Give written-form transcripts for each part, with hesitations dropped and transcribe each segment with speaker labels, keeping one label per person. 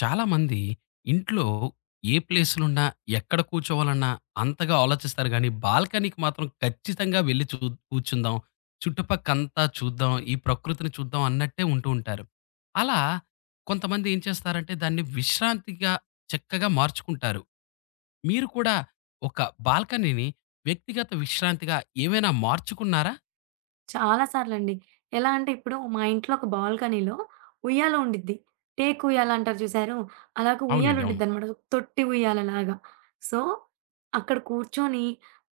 Speaker 1: చాలామంది ఇంట్లో ఏ ప్లేస్‌లున్నా, ఎక్కడ కూర్చోవాలన్నా అంతగా ఆలోచిస్తారు గానీ, బాల్కనీకి మాత్రం ఖచ్చితంగా వెళ్లి కూర్చుందాం. చుట్టుపక్కంతా చూద్దాం. ఈ ప్రకృతిని చూద్దాం అన్నట్టే ఉంటూ ఉంటారు. అలా కొంతమంది ఏం చేస్తారంటే దాన్ని విశ్రాంతిగా చక్కగా మార్చుకుంటారు. మీరు కూడా ఒక బాల్కనీని వ్యక్తిగత విశ్రాంతిగా ఏమైనా మార్చుకున్నారా?
Speaker 2: చాలా సార్లండి. ఎలా అంటే ఇప్పుడు మా ఇంట్లో ఒక బాల్కనీలో ఉయ్యాల ఉండిద్ది. టేకు ఉయ్యాల అంటారు చూసారు? అలాగా ఉయ్యాల
Speaker 1: అవునండి. అవును.
Speaker 2: ఉండిద్దనమాట. తొట్టి ఉయ్యాలలాగా. సో, అక్కడ కూర్చొని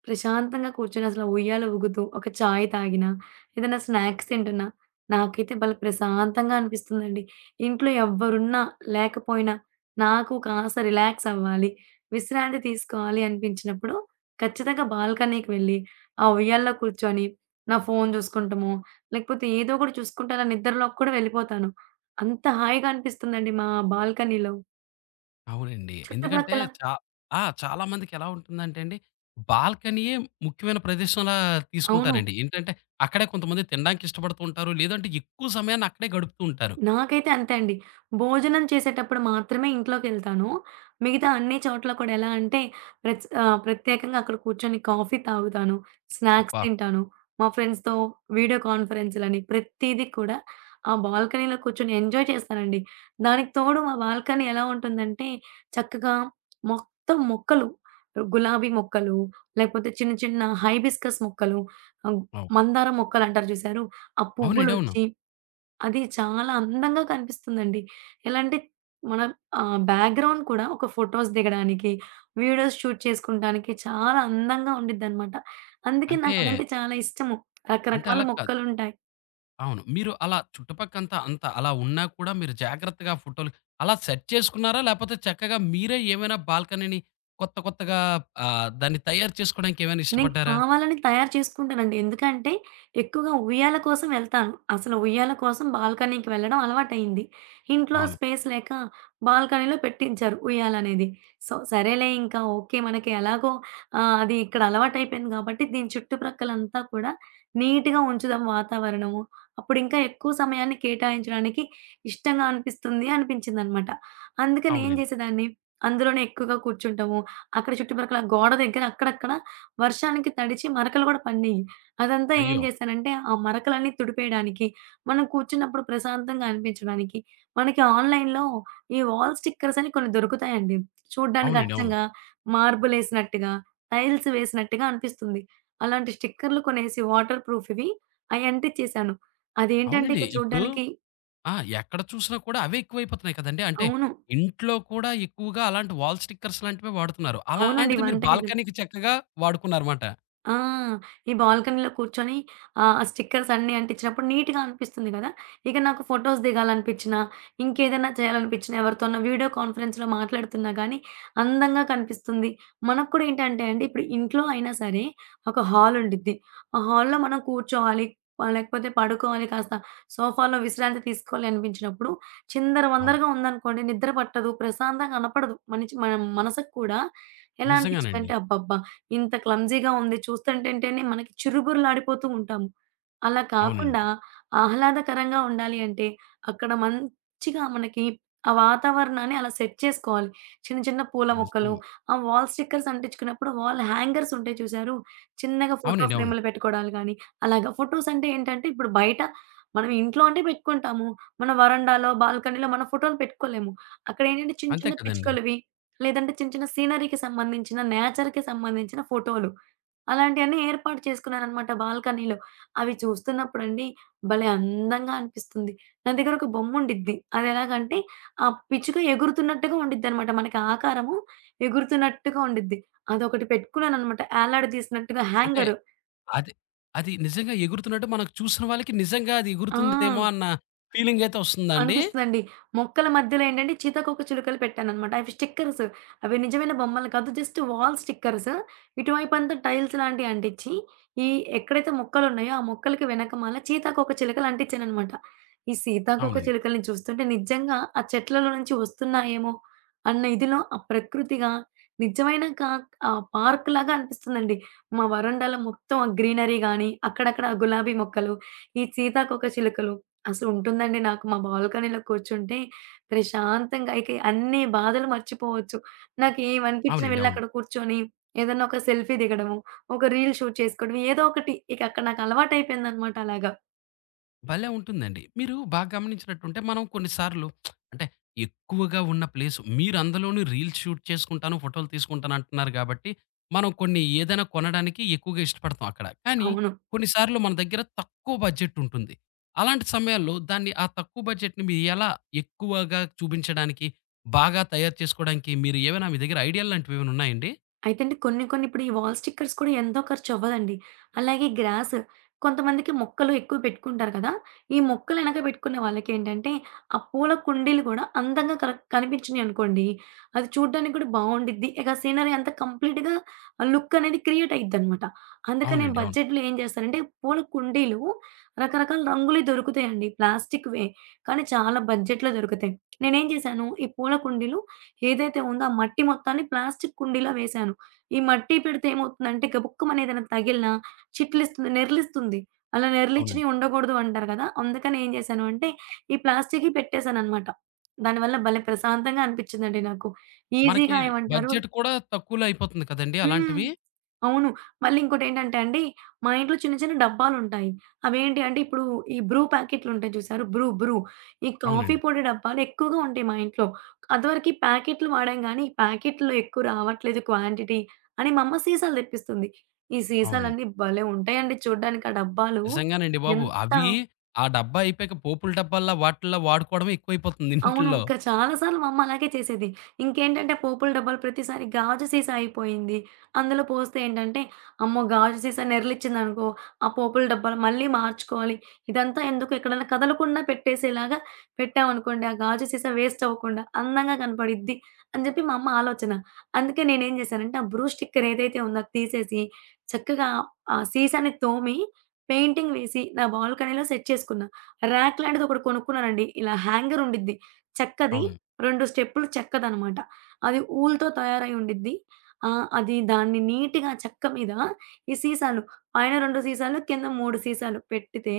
Speaker 2: ప్రశాంతంగా కూర్చొని అసలు ఆ ఉయ్యాల ఊగుతూ, ఒక చాయ్ తాగినా, ఏదైనా స్నాక్స్ తింటున్నా, నాకైతే భలే ప్రశాంతంగా అనిపిస్తుందండి. ఇంట్లో ఎవ్వరున్నా, లేకపోయినా నాకు కాస్త రిలాక్స్ అవ్వాలి, విశ్రాంతి తీసుకోవాలి అనిపించినప్పుడు ఖచ్చితంగా బాల్కనీకి వెళ్ళి, ఆ ఉయ్యాల్లో కూర్చొని నా ఫోను జూసుకుంటమో, లేకపోతే ఏదో ఒకటి చూసుకుంటా అలా నిద్రలోకి కూడా వెళ్ళిపోతాను. అంత హాయిగా అనిపిస్తుందండి మా బాల్కనీలో.
Speaker 1: అవునండి. ఎందుకంటే
Speaker 2: చుట్టుప్రక్కల
Speaker 1: చా ఆ! చాలా మందికి ఎలా ఉంటుందంటే అండి, బాల్కనీయే ముఖ్యమైన ప్రదేశంలా
Speaker 2: అవును.
Speaker 1: తీసుకుంటారండి. ఏంటంటే, అక్కడే కొంతమంది తినడానికి ఇష్టపడుతూ ఉంటారు. లేదంటే ఎక్కువ సమయాన్ని అక్కడే గడుపుతూ ఉంటారు.
Speaker 2: నాకైతే అంతే అండి. భోజనం చేసేటప్పుడు మాత్రమే ఇంట్లోకెళ్తాను. మిగతా అన్ని చోట్ల కూడా ఎలా అంటే ప్రత్యేకంగా అక్కడ కూర్చొని కాఫీ తాగుతాను. స్నాక్స్
Speaker 1: అబ్బా!
Speaker 2: తింటాను. మా ఫ్రెండ్స్‌తో వీడియో కాన్ఫరెన్స్‌లని ప్రతీదీ కూడా ఆ బాల్కనీలో కూర్చొని ఎంజాయ్ చేస్తానండి. దానికి తోడు మా బాల్కనీ ఎలా ఉంటుందంటే చక్కగా మొత్తం మొక్కలు, గులాబీ మొక్కలు, లేకపోతే చిన్న చిన్న హైబిస్కస్ మొక్కలు, ఆహ్,
Speaker 1: అవ్
Speaker 2: మందారం మొక్కలంటారు చూసారు? ఆ
Speaker 1: అవునండి. అవును.
Speaker 2: పువ్వులొచ్చి అది చాలా అందంగా కనిపిస్తుందండి. ఎలా అంటే మన బ్యాక్‌గ్రౌండ్ కూడా ఒక ఫోటోస్ దిగడానికి, వీడియోస్ షూట్ చేసుకుంటానికి చాలా అందంగా ఉండిద్దనమాట. అందుకే
Speaker 1: అంటే,
Speaker 2: నాకదంటే చాలా ఇష్టము.
Speaker 1: అంటే
Speaker 2: రకరకాల
Speaker 1: అలా కాదు.
Speaker 2: మొక్కలుంటాయి.
Speaker 1: అవును. మీరు అలా చుట్టుపక్కంతా అంతా అలా ఉన్నా కూడా మీరు జాగ్రత్తగా ఫోటోలు అలా సెట్ చేసుకున్నారా? లేపోతే చక్కగా మీరే ఏమైనా బాల్కనీని కొత్త కొత్తగా దాన్ని తయారు చేసుకోవడానికి ఏమైనా
Speaker 2: నేను
Speaker 1: ఇష్టపడ్డారా?
Speaker 2: కావాలని తయారు చేసుకుంటానండి. ఎందుకంటే, ఎక్కువగా ఉయ్యాల కోసం వెళ్తాను. అసలు ఉయ్యాల కోసం బాల్కనీకి వెళ్ళడం అలవాటయింది. ఇంట్లో
Speaker 1: అవును.
Speaker 2: స్పేస్ లేక బాల్కనీలో పెట్టించారు ఉయ్యాలనేది. సో, సరేలే ఇంకా ఓకే. మనకి ఎలాగో అది ఇక్కడ అలవాటయిపోయింది గాబట్టి, దీని చుట్టుప్రక్కలంతా కూడా నీట్‌గా ఉంచుదాం వాతావరణము. అప్పుడు ఇంకా ఎక్కువ సమయాన్ని కేటాయించడానికి ఇష్టంగా అనిపిస్తుంది అనిపించిందనమాట. అందుకని ఏం
Speaker 1: అవునండి.
Speaker 2: జేసేదాన్ని, అందులోనే ఎక్కువగా కూర్చుంటము. అక్కడ చుట్టుపక్కల గోడ దగ్గర అక్కడక్కడ వర్షానికి తడిచి మరకలు గూడా పడినియి. అదంతా ఏం
Speaker 1: అయ్యో!
Speaker 2: జేశానంటే, ఆ మరకలన్నీ తుడిపేయడానికి, మనం కూర్చున్నప్పుడు ప్రశాంతంగా అనిపించడానికి, మనకి ఆన్‌లైన్‌లో ఈ వాల్ స్టిక్కర్స్ అని కొన్ని దొరుకుతాయండి. చూడ్డానికి
Speaker 1: అవునండి. అవును.
Speaker 2: అచ్చంగా మార్బులేసినట్టుగా, టైల్స్ వేసినట్టుగా అనిపిస్తుంది. అలాంటి స్టిక్కర్‌లు కొనేసి వాటర్ ప్రూఫ్‌వి అయి అంటిచ్చేశాను. అదేంటంటే
Speaker 1: అవునండి.
Speaker 2: ఇక
Speaker 1: ఇప్పుడు
Speaker 2: చూడ్డానికి
Speaker 1: ఆ! ఎక్కడ చూసినా కూడా అవే ఎక్కువైపోతున్నాయి కదండీ. అంటే
Speaker 2: అవును.
Speaker 1: ఇంట్లో కూడా ఎక్కువగా అలాంటి వాల్ స్టిక్కర్స్ లాంటివే వాడుతున్నారు.
Speaker 2: అవునండి.
Speaker 1: అలాంటిది మీరు
Speaker 2: వంటగది.
Speaker 1: బాల్కనీకి చక్కగా వాడుకున్నారమాట.
Speaker 2: ఆ! ఈ బాల్కనీలో కూర్చొని ఆ స్టిక్కర్స్ అన్నీ అంటించినప్పుడు నీట్‌గా అనిపిస్తుంది కదా! ఇక నాకు ఫోటోస్ దిగాలనిపించినా, ఇంకేదైనా చేయాలనిపించినా, ఎవరితోనో వీడియో కాన్ఫరెన్స్‌లో మాట్లాడుతున్నా గానీ, అందంగా కనిపిస్తుంది. మనకు కూడా ఏంటంటే అండి, ఇప్పుడు ఇంట్లో అయినా సరే ఒక హాల్ ఉండిద్ది. ఆ హాల్‌లో మనం కూర్చోవాలి, లేకపోతే పడుకోవాలి, కాస్త సోఫాలో విశ్రాంతి తీసుకోవాలి అనిపించినప్పుడు,
Speaker 1: అవును.
Speaker 2: చిందరవందరగా ఉందనుకోండి నిద్ర పట్టదు, ప్రశాంతంగా కనపడదు. మనిషి మన మనసుకు కూడా ఎలా
Speaker 1: నిజంగానండి.
Speaker 2: అనిపిచ్చిందంటే అబ్బబ్బా! ఇంత క్లమ్జీగా ఉంది చూస్తుంటేంటేనే మనకి చిరుబుర్లాడిపోతూ ఉంటాము. అలా కాకుండా
Speaker 1: అవునండి.
Speaker 2: ఆహ్లాదకరంగా ఉండాలి అంటే అక్కడ మంచిగా మనకి ఆ వాతావరణాన్ని అలా సెట్ చేసుకోవాలి. చిన్న చిన్న పూల
Speaker 1: నిజం.
Speaker 2: మొక్కలు, ఆ వాల్ స్టిక్కర్స్ అంటించుకున్నప్పుడు వాల్ హ్యాంగర్స్ ఉంటాయి చూసారు? చిన్నగా ఫోటో
Speaker 1: అవునండి. అవును.
Speaker 2: ఫ్రేములు పెట్టుకోవడాలు గానీ, అలాగా ఫోటోస్ అంటే ఏంటంటే ఇప్పుడు బయట మనం ఇంట్లో అంటే పెట్టుకుంటాము. మన వరండాలో, బాల్కనీలో మన ఫోటోలు పెట్టుకోలేము. అక్కడేంటంటే చిన్న
Speaker 1: అంతే
Speaker 2: చిన్న
Speaker 1: కదండీ.
Speaker 2: పిచ్చుకలవి లేదంటే చిన్న చిన్న సీనరీకి సంబంధించిన, నేచర్‌కి సంబంధించిన ఫోటోలు. అలాంటియన్నీ ఏర్పాటు చేసుకున్నారనమాట బాల్కనీలో. అవి చూస్తున్నప్పుడండి భలే అందంగా అనిపిస్తుంది. నా దగ్గర ఒక బొమ్ముండిద్ది. అదెలాగంటే ఆ పిచ్చుక ఎగురుతున్నట్టుగా ఉండిద్దనమాట. మనకి ఆకారము ఎగురుతున్నట్టుగా ఉండిద్ది. అదొకటి పెట్టుకున్నాననమాట. ఏలాడదీసినట్టుగా
Speaker 1: అంటే
Speaker 2: హ్యాంగరు.
Speaker 1: అది అది నిజంగా ఎగురుతున్నట్టు మనకు చూసిన వాళ్ళకి నిజంగా అది
Speaker 2: ఆ!
Speaker 1: ఎగురుతుందేమో అన్న ఫీలింగ్ అయితే వస్తుందా అండి?
Speaker 2: అనిపిస్తదండి. మొక్కల మధ్యలో ఏంటంటే సీతాకోక చిలుకలు పెట్టాననమాట. అవి స్టిక్కర్స్, అవి నిజమైన బొమ్మలు కాదు. Just wall stickers. ఇటువైపంతా టైల్స్ లాంటియి అంటిచ్చి, ఈ ఎక్కడైతే మొక్కలున్నాయో, ఆ మొక్కలకి వెనకమాల సీతాకోక చిలుకలు అంటిచ్చాననమాట. ఈ సీతాకోక
Speaker 1: అవునండి.
Speaker 2: చిలుకల్ని చూస్తుంటే నిజంగా ఆ చెట్లలో నుంచి వస్తున్నాయేమో అన్న ఇదిలో ఆ ప్రకృతిగా నిజమైన క పార్క్ లాగా అనిపిస్తుందండి. మా వరండాలో మొత్తం ఆ గ్రీనరీ గాని, అక్కడక్కడ ఆ గులాబీ మొక్కలు, ఈ సీతాకోక చిలుకలు అసలుంటుందండి. నాకు మా బాల్కనీలో కూర్చుంటే ప్రశాంతంగా ఇక అన్ని బాధలు మర్చిపోవచ్చు. నాకేమనిపించినా
Speaker 1: అవునండి. అవును.
Speaker 2: వెళ్ళక్కడ కూర్చొని ఏదన్నా ఒక సెల్ఫీ దిగడము, ఒక రీల్ షూట్ చేసుకోవడం ఏదో ఒకటి. ఇక అక్కడ నాకు అలవాటయిపోయిందనమాట అలాగా.
Speaker 1: భలే ఉంటుందండి. మీరు బాగా గమనించినట్టుంటే మనం కొన్నిసార్లు అంటే ఎక్కువగా ఉన్న ప్లేస్ మీరు అందులోనూ రీల్స్ షూట్ చేసుకుంటాను, ఫోటోలు తీసుకుంటాను అంటున్నారు గాబట్టి, మనం కొన్ని ఏదైనా కొనడానికి ఎక్కువగా ఇష్టపడతాం అక్కడ. కానీ
Speaker 2: అవును.
Speaker 1: కొన్నిసార్లు మన దగ్గర తక్కువ బడ్జెట్ ఉంటుంది. అలాంటి సమయాల్లో దాన్ని ఆ తక్కువ బడ్జెట్‌ని మీరు ఎలా ఎక్కువగా చూపించడానికి, బాగా తయారు చేసుకోవడానికి మీరు ఏమైనా మీ దగ్గర ఐడియాలు లాంటివి ఏమైనా ఉన్నాయండి?
Speaker 2: అయితే అండి కొన్ని కొన్ని ఇప్పుడు ఈ వాల్ స్టిక్కర్స్ కూడా ఎంతో ఖర్చవ్వదండి. అలాగే గ్రాస్, కొంతమందికి మొక్కలు ఎక్కువ పెట్టుకుంటారు కదా! ఈ మొక్కలు ఎనక పెట్టుకున్న వాళ్ళకేంటంటే, ఆ పూల కుండీలు గూడా అందంగా కనిపించినియనుకోండి, అది చూడ్డానికి కూడా బావుండిద్ది. ఇక సీనరీ అంతా కంప్లీట్‌గా ఆ లుక్ అనేది క్రియేట్ అయిద్దనమాట. అందుకని నేను
Speaker 1: అవునండి. అవును.
Speaker 2: బడ్జెట్‌లో ఏం చేస్తానంటే, పూల కుండీలు రకరకాల రంగులయి దొరుకుతాయండి. ప్లాస్టిక్‌వే, కానీ చాలా బడ్జెట్‌లో దొరుకుతాయి. నేనేం చేశాను, ఈ పూల కుండీలు ఏదైతే ఉందో ఆ మట్టి మొత్తాన్ని ప్లాస్టిక్ కుండీలో వేశాను. ఈ మట్టి పెడితే ఏమవుతుందంటే గబుక్కుమని ఏదైనా తగిలినా చిట్లిస్తుంది, నెర్లిస్తుంది. అలా
Speaker 1: అవునండి.
Speaker 2: నెర్లిచ్చినయి ఉండకూడదు అంటారు కదా! అందుకని ఏం చేశాను అంటే ఈ ప్లాస్టిక్‌యి పెట్టేసాననమాట. దానివల్ల భలే ప్రశాంతంగా అనిపించిందండి నాకు.
Speaker 1: మనకి
Speaker 2: ఈజీగా ఏమంటారు.
Speaker 1: బడ్జెట్ కూడా తక్కువలో అయిపోతుంది కదండీ
Speaker 2: హ్మ్.
Speaker 1: అలాంటివి?
Speaker 2: అవును. మళ్ళీ ఇంకోటేంటంటే అండి, మా ఇంట్లో చిన్న చిన్న డబ్బాలుంటాయి. అవేంటి అంటే ఇప్పుడు ఈ బ్రూ ప్యాకెట్లుంటాయి చూసారు? బ్రూ. ఈ కాఫీ
Speaker 1: అవునండి.
Speaker 2: పొడి డబ్బాలు ఎక్కువగా ఉంటాయి మా ఇంట్లో. అదివరకి ప్యాకెట్లు వాడాం గానీ, ఈ ప్యాకెట్‌లో ఎక్కువ రావట్లేదు క్వాంటిటీ అని మా అమ్మ సీసాలు తెప్పిస్తుంది. ఈ
Speaker 1: అవునండి.
Speaker 2: సీసాలన్నీ భలే ఉంటాయండి చూడ్డానికి ఆ డబ్బాలు.
Speaker 1: నిజంగానండి బాబు.
Speaker 2: ఎంత
Speaker 1: అవి ఆ డబ్బా అయిపోయాక పోపుల డబ్బాల్లో వాటిల్లో వాడుకోవడమే ఎక్కువైపోతుంది
Speaker 2: అవును.
Speaker 1: ఇంటిల్లో.
Speaker 2: చాలా సార్లు మా అమ్మ అలాగే చేసేది. ఇంకేంటంటే పోపుల డబ్బాలు ప్రతిసారి గాజు సీసా అయిపోయింది. అందులో పోస్తే ఏంటంటే, అమ్మో! గాజు సీసా నెర్లిచ్చిందనుకో, ఆ పోపుల డబ్బాలు మళ్ళీ మార్చుకోవాలి. ఇదంతా ఎందుకు ఎక్కడైనా కదలకుండా పెట్టేసేలాగా పెట్టామనుకోండి, ఆ గాజు సీసా వేస్ట్ అవ్వకుండా అందంగా కనపడిద్ది అని జెప్పి మా అమ్మ ఆలోచన. అందుకే నేనేం జేశానంటే, ఆ బ్రూ స్టిక్కర్ ఏదైతే ఉందో అది తీసేసి, చక్కగా ఆ సీసాని తోమి, పెయింటింగ్ వేసి, నా బాల్కనీలో సెట్ చేసుకున్నా. ర్యాక్ లాంటిది ఒకటి కొనుక్కున్నానండి. ఇలా హ్యాంగర్ ఉండిద్ది. చెక్కది
Speaker 1: అవును.
Speaker 2: 2 స్టెప్పులు చెక్కదనమాట. అది ఊలుతో తయారై ఉండిద్ది. అది దాన్ని నీట్‌గా చెక్క మీద ఈ సీసాలు పైన 2 సీసాలు, కింద 3 సీసాలు పెట్టితే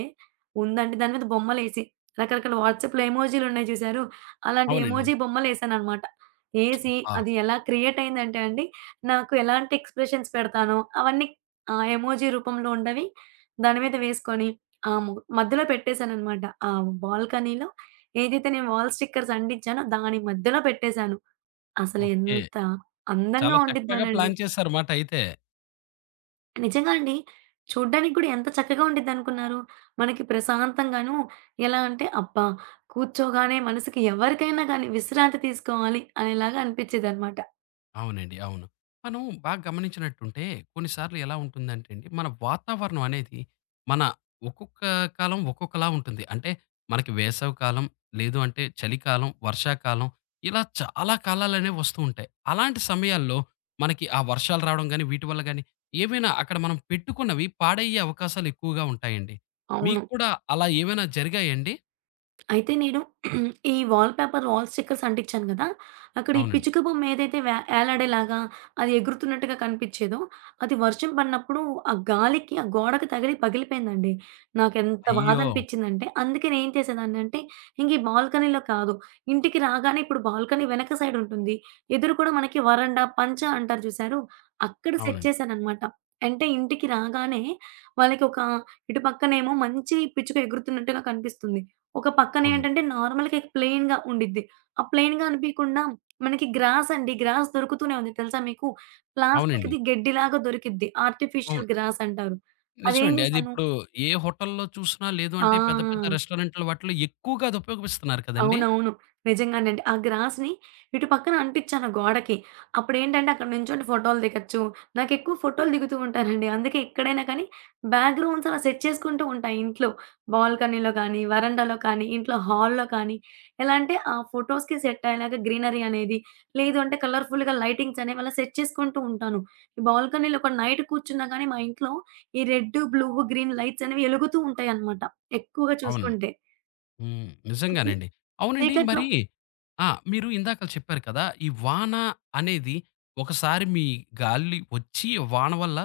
Speaker 2: ఉందండి. దాని మీద బొమ్మలేసి రకరకాల వాట్సాప్‌లో ఎమోజీలున్నాయి చూసారు? అలాంటి
Speaker 1: అవునండి.
Speaker 2: ఎమోజీ బొమ్మలేసాననమాట. ఏసి
Speaker 1: ఆ!
Speaker 2: అది ఎలా క్రియేట్ అయిందంటే అండి, నాకు ఎలాంటి ఎక్స్‌ప్రెషన్స్ పెడతానో అవన్నీ ఆ ఎమోజీ రూపంలో ఉండవి దాని మీద వేసుకొని ఆహ్, ము మధ్యలో పెట్టేసాననమాట. ఆ బాల్కనీలో ఏదైతే నేను వాల్ స్టిక్కర్స్ అంటించానో దాని మధ్యలో పెట్టేశాను. అసలు
Speaker 1: ఓకే.
Speaker 2: ఎంత అందంగా
Speaker 1: చాలా చక్కగా
Speaker 2: ఉండిద్దోనండి.
Speaker 1: ప్లాన్ చేశారు మాట అయితే.
Speaker 2: నిజంగా అండి. చూడ్డానికి కూడా ఎంత చక్కగా ఉండిద్దనుకున్నారు? మనకి ప్రశాంతంగాను, ఎలా అంటే, అబ్బా! కూర్చోగానే మనసుకి ఎవరికైనా గానీ విశ్రాంతి తీసుకోవాలి అనేలాగా అనిపిచ్చేదనమాట.
Speaker 1: అవునండి. అవును. మనం బాగా గమనించినట్టుంటే కొన్నిసార్లు ఎలా ఉంటుందంటే అండి, మన వాతావరణం అనేది మన ఒక్కొక్క కాలం ఒక్కొక్కలా ఉంటుంది. అంటే మనకి వేసవి కాలం, లేదు అంటే చలికాలం, వర్షాకాలం ఇలా చాలా కాలాలనేవి వస్తూ ఉంటాయి. అలాంటి సమయాల్లో మనకి ఆ వర్షాలు రావడం గాని, వీటి వల్ల గాని ఏమైనా అక్కడ మనం పెట్టుకున్నవి పాడయ్యే అవకాశాలు ఎక్కువగా ఉంటాయండి.
Speaker 2: అవును.
Speaker 1: మీకు కూడా అలా ఏమైనా జరిగాయండి?
Speaker 2: అయితే నేను ఈ వాల్ పేపర్, వాల్ స్టిక్కర్స్ అంటించాను గదా! అక్కడ ఈ
Speaker 1: అవునండి.
Speaker 2: పిచ్చుక బొమ్మ ఏదైతే ఏలాడేలాగా అది ఎగురుతున్నట్టుగా కనిపిచ్చేదో, అది వర్షం పడినప్పుడు ఆ గాలికి ఆ గోడకి తగిలి పగిలిపోయిందండి. నాకెంత
Speaker 1: అయ్యో!
Speaker 2: బాధనిపిచ్చిందంటే, అందుకే నేనేం చేసేదాన్నంటే, ఇంక ఈ బాల్కనీలో కాదు. ఇంటికి రాగానే ఇప్పుడు బాల్కనీ వెనక సైడ్ ఉంటుంది. ఎదురు కూడా మనకి వరండా, పంచా అంటారు చూసారు? అక్కడ సెట్
Speaker 1: అవునండి.
Speaker 2: చేశాననమాట. అంటే ఇంటికి రాగానే వాళ్ళకి ఒక ఇటు పక్కనేమో మంచి పిచ్చుక ఎగురుతున్నట్టుగా కనిపిస్తుంది. ఒక
Speaker 1: అవునండి.
Speaker 2: పక్కనేంటంటే నార్మల్‌గా ప్లెయిన్‌గా ఉండిద్ది. ఆ ప్లెయిన్‌గా అనిపియకుండా మనకి గ్రాస్ అండి. గ్రాస్ దొరుకుతూనే ఉంది తెలుసా మీకు?
Speaker 1: అవునండి.
Speaker 2: ప్లాస్టిక్‌ది గడ్డిలాగా దొరికిద్ది.
Speaker 1: అవును.
Speaker 2: ఆర్టిఫిషియల్ గ్రాస్ అంటారు. అదేం
Speaker 1: నిజమండి. అది
Speaker 2: చేశాను
Speaker 1: ఇప్పుడు ఏ హోటల్‌లో చూసినా లేదు అంటే పెద్ద పెద్ద
Speaker 2: ఆ!
Speaker 1: రెస్టారెంట్‌ల వాటిలో ఎక్కువగా అది ఉపయోగిస్తున్నారు కదండీ!
Speaker 2: అవునవును. నిజంగానండి. ఆ గ్రాస్‌ని ఇటు పక్కన అంటిచ్చాను గోడకి. అప్పుడేంటంటే అక్కడ నించొని ఫోటోలు దిగొచ్చు. నాకెక్కువ ఫోటోలు దిగుతూ ఉంటానండి. అందుకే ఎక్కడైనా కానీ బ్యాక్‌గ్రౌండ్స్ అలా సెట్ చేసుకుంటూ ఉంటా ఇంట్లో. బాల్కనీలో గానీ, వరండాలో కానీ, ఇంట్లో హాల్‌లో కానీ, ఎలా అంటే ఆ ఫోటోస్‌కి సెట్ అయ్యేలాగా గ్రీనరీ అనేది, లేదు అంటే కలర్‌ఫుల్‌గా లైటింగ్స్ అనేవి అలా సెట్ చేసుకుంటూ ఉంటాను. ఈ బాల్కనీలో ఒక నైట్ కూర్చున్నా గానీ మా ఇంట్లో ఈ రెడ్, బ్లూ, గ్రీన్ లైట్స్ అనేవి ఎలుగుతూ ఉంటాయన్నమాట. ఎక్కువగా
Speaker 1: అవునండి.
Speaker 2: చూసుకుంటే.
Speaker 1: హ్మ్.
Speaker 2: చీ
Speaker 1: నిజంగానండి. అవునండి.
Speaker 2: చీకట్లో
Speaker 1: మరి ఆ! మీరు ఇందాక చెప్పారు కదా! ఈ వాన అనేది ఒకసారి మీ గాలి వచ్చి వాన వల్ల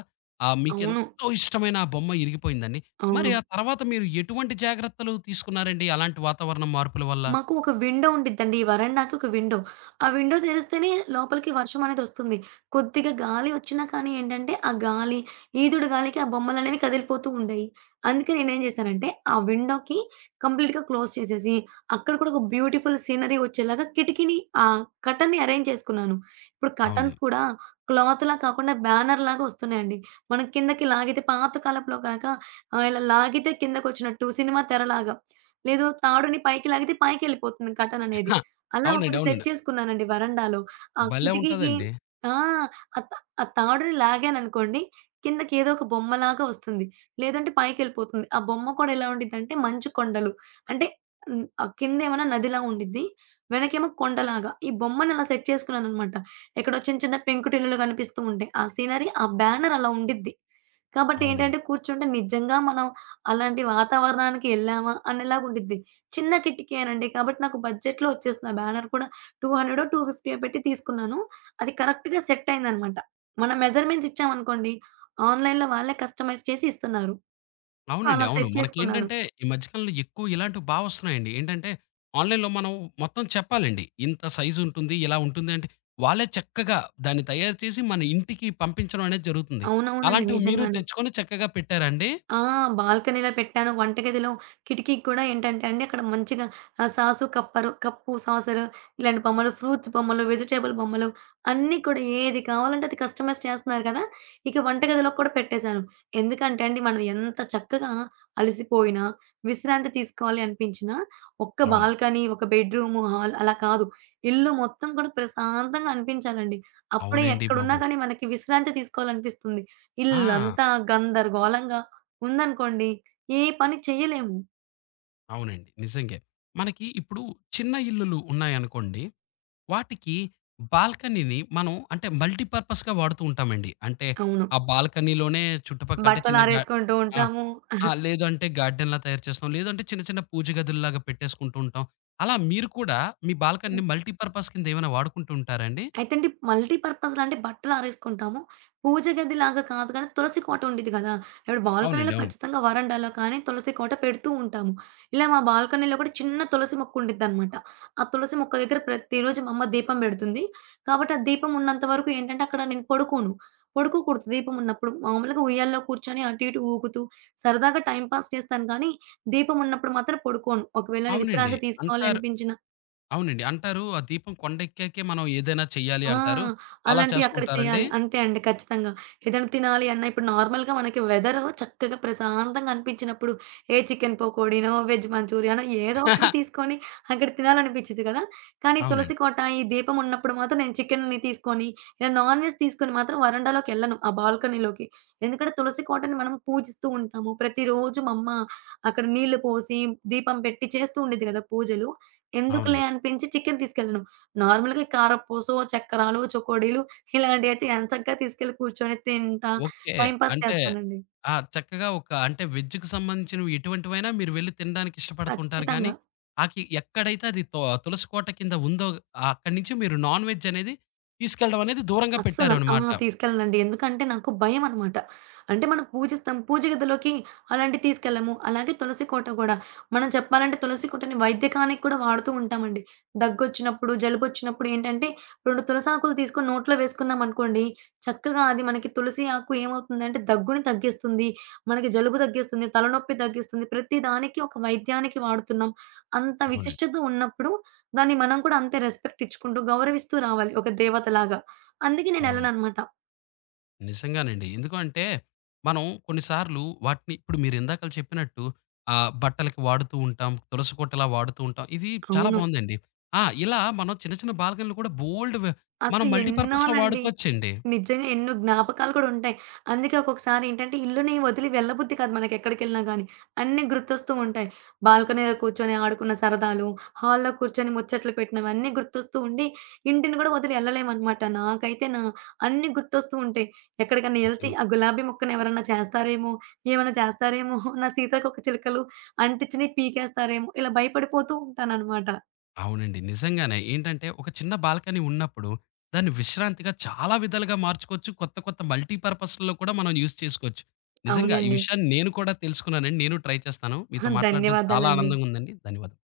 Speaker 2: అవును.
Speaker 1: మీకెంతో ఇష్టమైన ఆ బొమ్మ ఇరిగిపోయిందని.
Speaker 2: అవును.
Speaker 1: మరి ఆ తర్వాత మీరు ఎటువంటి జాగ్రత్తలు తీసుకున్నారండి అలాంటి వాతావరణం మార్పుల వల్ల?
Speaker 2: మాకు ఒక విండో ఉండిద్దండి. ఈ వరండాకి ఒక విండో. ఆ విండో తెరిస్తేనే లోపలికి వర్షం అనేదొస్తుంది. కొద్దిగా గాలి వచ్చినా కానీ ఏంటంటే, ఆ గాలి, ఈదుడు గాలికి ఆ బొమ్మలనేవి కదిలిపోతూ ఉండేయి. అందుకే నేనేం జేశానంటే, ఆ విండోకి కంప్లీట్‌గా క్లోజ్ చేసేసి, అక్కడ కూడా ఒక బ్యూటిఫుల్ సీనరీ వచ్చేలాగా కిటికీని కర్టెన్‌ని అరేంజ్ చేసుకున్నాను. ఇప్పుడు కర్టెన్స్
Speaker 1: అవునండి.
Speaker 2: కూడా క్లాత్‌లా కాకుండా బ్యానర్‌లాగా వస్తున్నాయండి. మనం కిందకి లాగితే పాత కాలంలో కాక ఇలా లాగితే కిందకొచ్చినట్టు సినిమా తెరలాగా. లేదో తాడుని పైకి లాగితే పైకెళ్ళిపోతుంది
Speaker 1: హ,
Speaker 2: కర్టెననేది. అలా
Speaker 1: అవునండి.
Speaker 2: ఒకటి సెట్
Speaker 1: అవునండి.
Speaker 2: చేసుకున్నానండి వరండాలో. ఆ
Speaker 1: భలే
Speaker 2: కిటికీకి
Speaker 1: ఉంటదండి.
Speaker 2: ఆ! ఆ తా ఆ తాడుని లాగాననుకోండి కిందకి ఏదో ఒక బొమ్మలాగా వస్తుంది. లేదంటే పైకెళ్ళిపోతుంది. ఆ బొమ్మ కూడా ఎలా ఉండిద్దంటే మంచు కొండలు. అంటే కిందేమైనా నదిలా ఉండిద్ది. వెనకేమో కొండలాగా. ఈ బొమ్మను అలా సెట్ చేసుకున్నాననమాట. ఎక్కడో చిన్న చిన్న పెంకుటిల్లులు కనిపిస్తూ ఉంటాయి. ఆ సీనరీ, ఆ బ్యానర్ అలా ఉండిద్ది. కాబట్టి ఏంటంటే
Speaker 1: అవునండి.
Speaker 2: కూర్చుంటే నిజంగా మనం అలాంటి వాతావరణానికి ఎళ్ళామా అనేలాగుండిద్ది. చిన్న కిటికేనండి. కాబట్టి నాకు బడ్జెట్‌లో వచ్చేసింది. ఆ బ్యానర్ కూడా 200 250 పెట్టి తీసుకున్నాను. అది కరెక్ట్‌గా సెట్ అయిందనమాట. మనం మెజర్‌మెంట్స్ ఇచ్చామనుకోండి, ఆన్‌లైన్‌లో వాళ్ళే కస్టమైజ్ చేసి ఇస్తున్నారు. సో,
Speaker 1: అవునండి.
Speaker 2: అలా
Speaker 1: అవును.
Speaker 2: సెట్ చేసుకున్నాను.
Speaker 1: మనకేంటంటే ఈ మధ్య కాలంలో ఎక్కువ ఇలాంటివి వస్తున్నాయండి. ఏంటంటే ఆన్‌లైన్‌లో మనం మొత్తం చెప్పాలండి. ఇంత సైజ్ ఉంటుంది. ఇలా ఉంటుంది అంటే వాళ్ళే చక్కగా దాన్ని తయారు చేసి మన ఇంటికి పంపించడం అనేది జరుగుతుంది.
Speaker 2: అవునవునండి.
Speaker 1: అలాంటివి మీరు
Speaker 2: నిజంగానే.
Speaker 1: తెచ్చుకొని చక్కగా పెట్టారా అండి?
Speaker 2: ఆ! బాల్కనీలో పెట్టాను. వంటగదిలో కిటికీకి కూడా ఏంటంటే అండి, అక్కడ మంచిగా ఆహ్, సాసు కప్పరు కప్పు, సాసరు ఇలాంటి బొమ్మలు, ఫ్రూట్స్ బొమ్మలు, వెజిటబుల్ బొమ్మలు అన్నీ కూడా ఏది కావాలంటే అది కస్టమైజ్ చేస్తున్నారు కదా! ఇక వంటగదిలో కూడా పెట్టేశాను. ఎందుకంటే అండి, మనం ఎంత చక్కగా అలసిపోయినా, విశ్రాంతి తీసుకోవాలి అనిపించినా, ఒక్క
Speaker 1: అవును.
Speaker 2: బాల్కనీ, ఒక బెడ్‌రూము, హాల్ అలా కాదు. ఇల్లు మొత్తం కూడా ప్రశాంతంగా అనిపించాలండి. అప్పుడే
Speaker 1: అవునండి
Speaker 2: ఎక్కడున్నా
Speaker 1: బాబు.
Speaker 2: కానీ మనకి విశ్రాంతి తీసుకోవాలనిపిస్తుంది.
Speaker 1: ఆ!
Speaker 2: ఇల్లంతా గందరగోళంగా ఉందనుకోండి, ఏ పని చెయ్యలేము.
Speaker 1: అవునండి. నిజంగే. మనకి ఇప్పుడు చిన్న ఇల్లులు ఉన్నాయనుకోండి. వాటికి బాల్కనీని మనం అంటే మల్టీ పర్పస్‌గా వాడుతూ ఉంటామండి. అంటే
Speaker 2: అవును.
Speaker 1: ఆ బాల్కనీలోనే చుట్టుపక్క అంటే చిన్న గా
Speaker 2: బట్టలారేసుకుంటూ
Speaker 1: ఆ!
Speaker 2: ఉంటాము.
Speaker 1: ఆ! లేదు అంటే గార్డెన్‌లా తయారు చేస్తాం. లేదంటే చిన్న చిన్న పూజ గదుల్లాగా పెట్టేసుకుంటూ ఉంటాం. అలా మీరు కూడా మీ బాల్కనీని మల్టీపర్పస్ కింద ఏమైనా వాడుకుంటూ ఉంటారా అండి?
Speaker 2: అయితే అండి మల్టీ పర్పస్‌లో అంటే బట్టలారేసుకుంటాము. పూజ గదిలాగా కాదు కానీ తులసి కోట ఉండిద్ది గదా! ఇప్పుడు బాల్కనీలో
Speaker 1: అవునండి. అవును.
Speaker 2: ఖచ్చితంగా వరండాలో కానీ తులసి కోట పెడుతూ ఉంటాము. ఇలా మా బాల్కనీలో కూడా చిన్న తులసి మొక్క ఉండిద్దనమాట. ఆ తులసి మొక్క దగ్గర ప్రతిరోజు మా అమ్మ దీపం బెడుతుంది. కాబట్టి ఆ దీపం ఉన్నంత వరకు ఏంటంటే అక్కడ నేను పడుకోను. పడుకోకూడదు దీపం ఉన్నప్పుడు. మామూలుగా ఉయ్యాల్లో కూర్చొని అటు ఇటు ఊగుతూ సరదాగా టైమ్ పాస్ చేస్తాను కానీ దీపం ఉన్నప్పుడు మాత్రం పడుకోను. ఒకవేళ నేను
Speaker 1: అవునండి.
Speaker 2: విశ్రాంతి తీసుకోవాలి
Speaker 1: అంటారు
Speaker 2: అనిపించిన
Speaker 1: అవునండి. అంటారు ఆ దీపం కొండెక్కాకే మనం ఏదైనా చెయ్యాలి
Speaker 2: ఆ!
Speaker 1: అంటారు. అలా
Speaker 2: అలాంటియి
Speaker 1: చేస్తూ
Speaker 2: అక్కడ
Speaker 1: ఉంటారండి?
Speaker 2: చేయాలి. అంతే అండి ఖచ్చితంగా. ఏదైనా తినాలి అన్నా ఇప్పుడు నార్మల్‌గా మనకి వెదరు చక్కగా ప్రశాంతంగా అనిపించినప్పుడు, ఏ చికెన్ పకోడీనో, వెజ్ మంచూరియానో ఏదో ఒకటి తీసుకొని అక్కడ తినాలనిపిచ్చిద్ది కదా! కానీ తులసి
Speaker 1: అవునండి.
Speaker 2: కోట, ఈ దీపం ఉన్నప్పుడు మాత్రం నేను చికెన్‌ని తీసుకొని, ఇలా నాన్ వెజ్ తీసుకొని మాత్రం వరండాలోకెళ్ళను, ఆ బాల్కనీలోకి. ఎందుకంటే తులసి కోటని మనం పూజిస్తూ ఉంటాము. ప్రతిరోజు మా అమ్మ అక్కడ నీళ్లు పోసి, దీపం పెట్టి చేస్తూ ఉండిద్ది కదా పూజలు. ఎందుకులే
Speaker 1: అవునండి.
Speaker 2: అనిపించి చికెన్ తీసుకెళ్ళను. నార్మల్‌గా కారపూసో, చక్కరాలు, చకోడీలు ఇలాంటియైతే ఎంచక్కా తీసుకెళ్ళి కూర్చొని తింటా,
Speaker 1: ఓకే.
Speaker 2: టైమ్ పాస్
Speaker 1: అంటే
Speaker 2: చేస్తానండి.
Speaker 1: ఆ! చక్కగా ఒక అంటే వెజ్‌కి సంబంధించినవి ఎటువంటివైనా మీరు వెళ్లి తినడానికి ఇష్టపడుతుంటారు గానీ,
Speaker 2: ఖచ్చితంగా.
Speaker 1: ఆకి ఎక్కడైతే అది తో తులసి కోట కింద ఉందో ఆ అక్కడి నుంచి మీరు నాన్ వెజ్ అనేది తీసుకెళ్ళడం అనేది దూరంగా
Speaker 2: అస్సల. ఆ!
Speaker 1: పెట్టారనమాట.
Speaker 2: తీసుకెళ్ళనండి. ఎందుకంటే నాకు భయమనమాట. అంటే మనం పూజిస్తాం. పూజ గదిలోకి అలాంటివి తీసుకెళ్ళము. అలాగే తులసి కోట గూడా. మనం చెప్పాలంటే తులసి కోటని వైద్యకానికి కూడా వాడుతూ ఉంటామండి. దగ్గొచ్చినప్పుడు, జలుబొచ్చినప్పుడు ఏంటంటే 2 తులసాకులు తీసుకొని నోట్లో వేసుకున్నామనుకోండి, చక్కగా అది మనకి తులసి ఆకు ఏమవుతుందంటే దగ్గుని తగ్గిస్తుంది, మనకి జలుబు తగ్గిస్తుంది, తలనొప్పి తగ్గిస్తుంది. ప్రతి దానికి ఒక వైద్యానికి వాడుతున్నాం. అంత
Speaker 1: అవునండి.
Speaker 2: విశిష్టత ఉన్నప్పుడు దాన్ని మనం కూడా అంతే రెస్పెక్ట్ ఇచ్చుకుంటూ, గౌరవిస్తూ రావాలి ఒక దేవతలాగా. అందుకే
Speaker 1: అవునండి.
Speaker 2: నేనెళ్ళననమాట.
Speaker 1: నిజంగానండి. ఎందుకంటే మనం కొన్నిసార్లు వాటిని ఇప్పుడు మీరు ఇందాకల చెప్పినట్టు బట్టలకి వాడుతూ ఉంటాం. తులసి కోటలా వాడుతూ ఉంటాం. ఇది చాలా
Speaker 2: అవును.
Speaker 1: బావుందండి. ఆ! ఇలా మనం చిన్న చిన్న బాల్కనీలు కూడా బోలెడు మనం
Speaker 2: అసలు
Speaker 1: మల్టీ పర్పస్‌లో
Speaker 2: ఎన్నోనండి.
Speaker 1: వాడుకోవచ్చండి.
Speaker 2: నిజంగా ఎన్నో జ్ఞాపకాలు కూడా ఉంటాయి. అందుకే ఒక్కొక్కసారి ఏంటంటే ఇల్లుని వదిలి వెళ్ళబుద్ధి కాదు మనకెక్కడికెళ్ళినా గానీ. అన్నీ గుర్తొస్తూ ఉంటాయి. బాల్కనీలో కూర్చొని ఆడుకున్న సరదాలు, హాల్‌లో కూర్చొని ముచ్చట్లు పెట్టినవి అన్నీ గుర్తొస్తూ ఉండి, ఇంటిని గూడా వదిలి ఎళ్ళలేమనమాట. నాకైతే నా అన్నీ గుర్తొస్తూ ఉంటాయి. ఎక్కడికన్నా ఎళ్తే
Speaker 1: నిజంగా.
Speaker 2: ఆ గులాబీ మొక్కని ఎవరన్నా చేస్తారేమో, ఏమన్నా చేస్తారేమో, నా సీతాకోక చిలుకలు అంటిచ్చినయి పీకేస్తారేమో, ఇలా భయపడిపోతూ ఉంటాననమాట.
Speaker 1: అవునండి. నిజంగానే. ఏంటంటే ఒక చిన్న బాల్కనీ ఉన్నప్పుడు దాన్ని విశ్రాంతిగా చాలా విధాలుగా మార్చుకోవచ్చు. కొత్త కొత్త మల్టీ పర్పస్‌లో కూడా మనం యూజ్ చేసుకోవచ్చు. నిజంగా ఈ
Speaker 2: అవునండి.
Speaker 1: విషయాన్ని నేను కూడా తెలుసుకున్నానండి. నేను ట్రై చేస్తాను.
Speaker 2: ఆ!
Speaker 1: మీతో మాట్లాడడం చాలా
Speaker 2: ధన్యవాదాలండి.
Speaker 1: ఆనందంగా ఉందండి. ధన్యవాదాలు.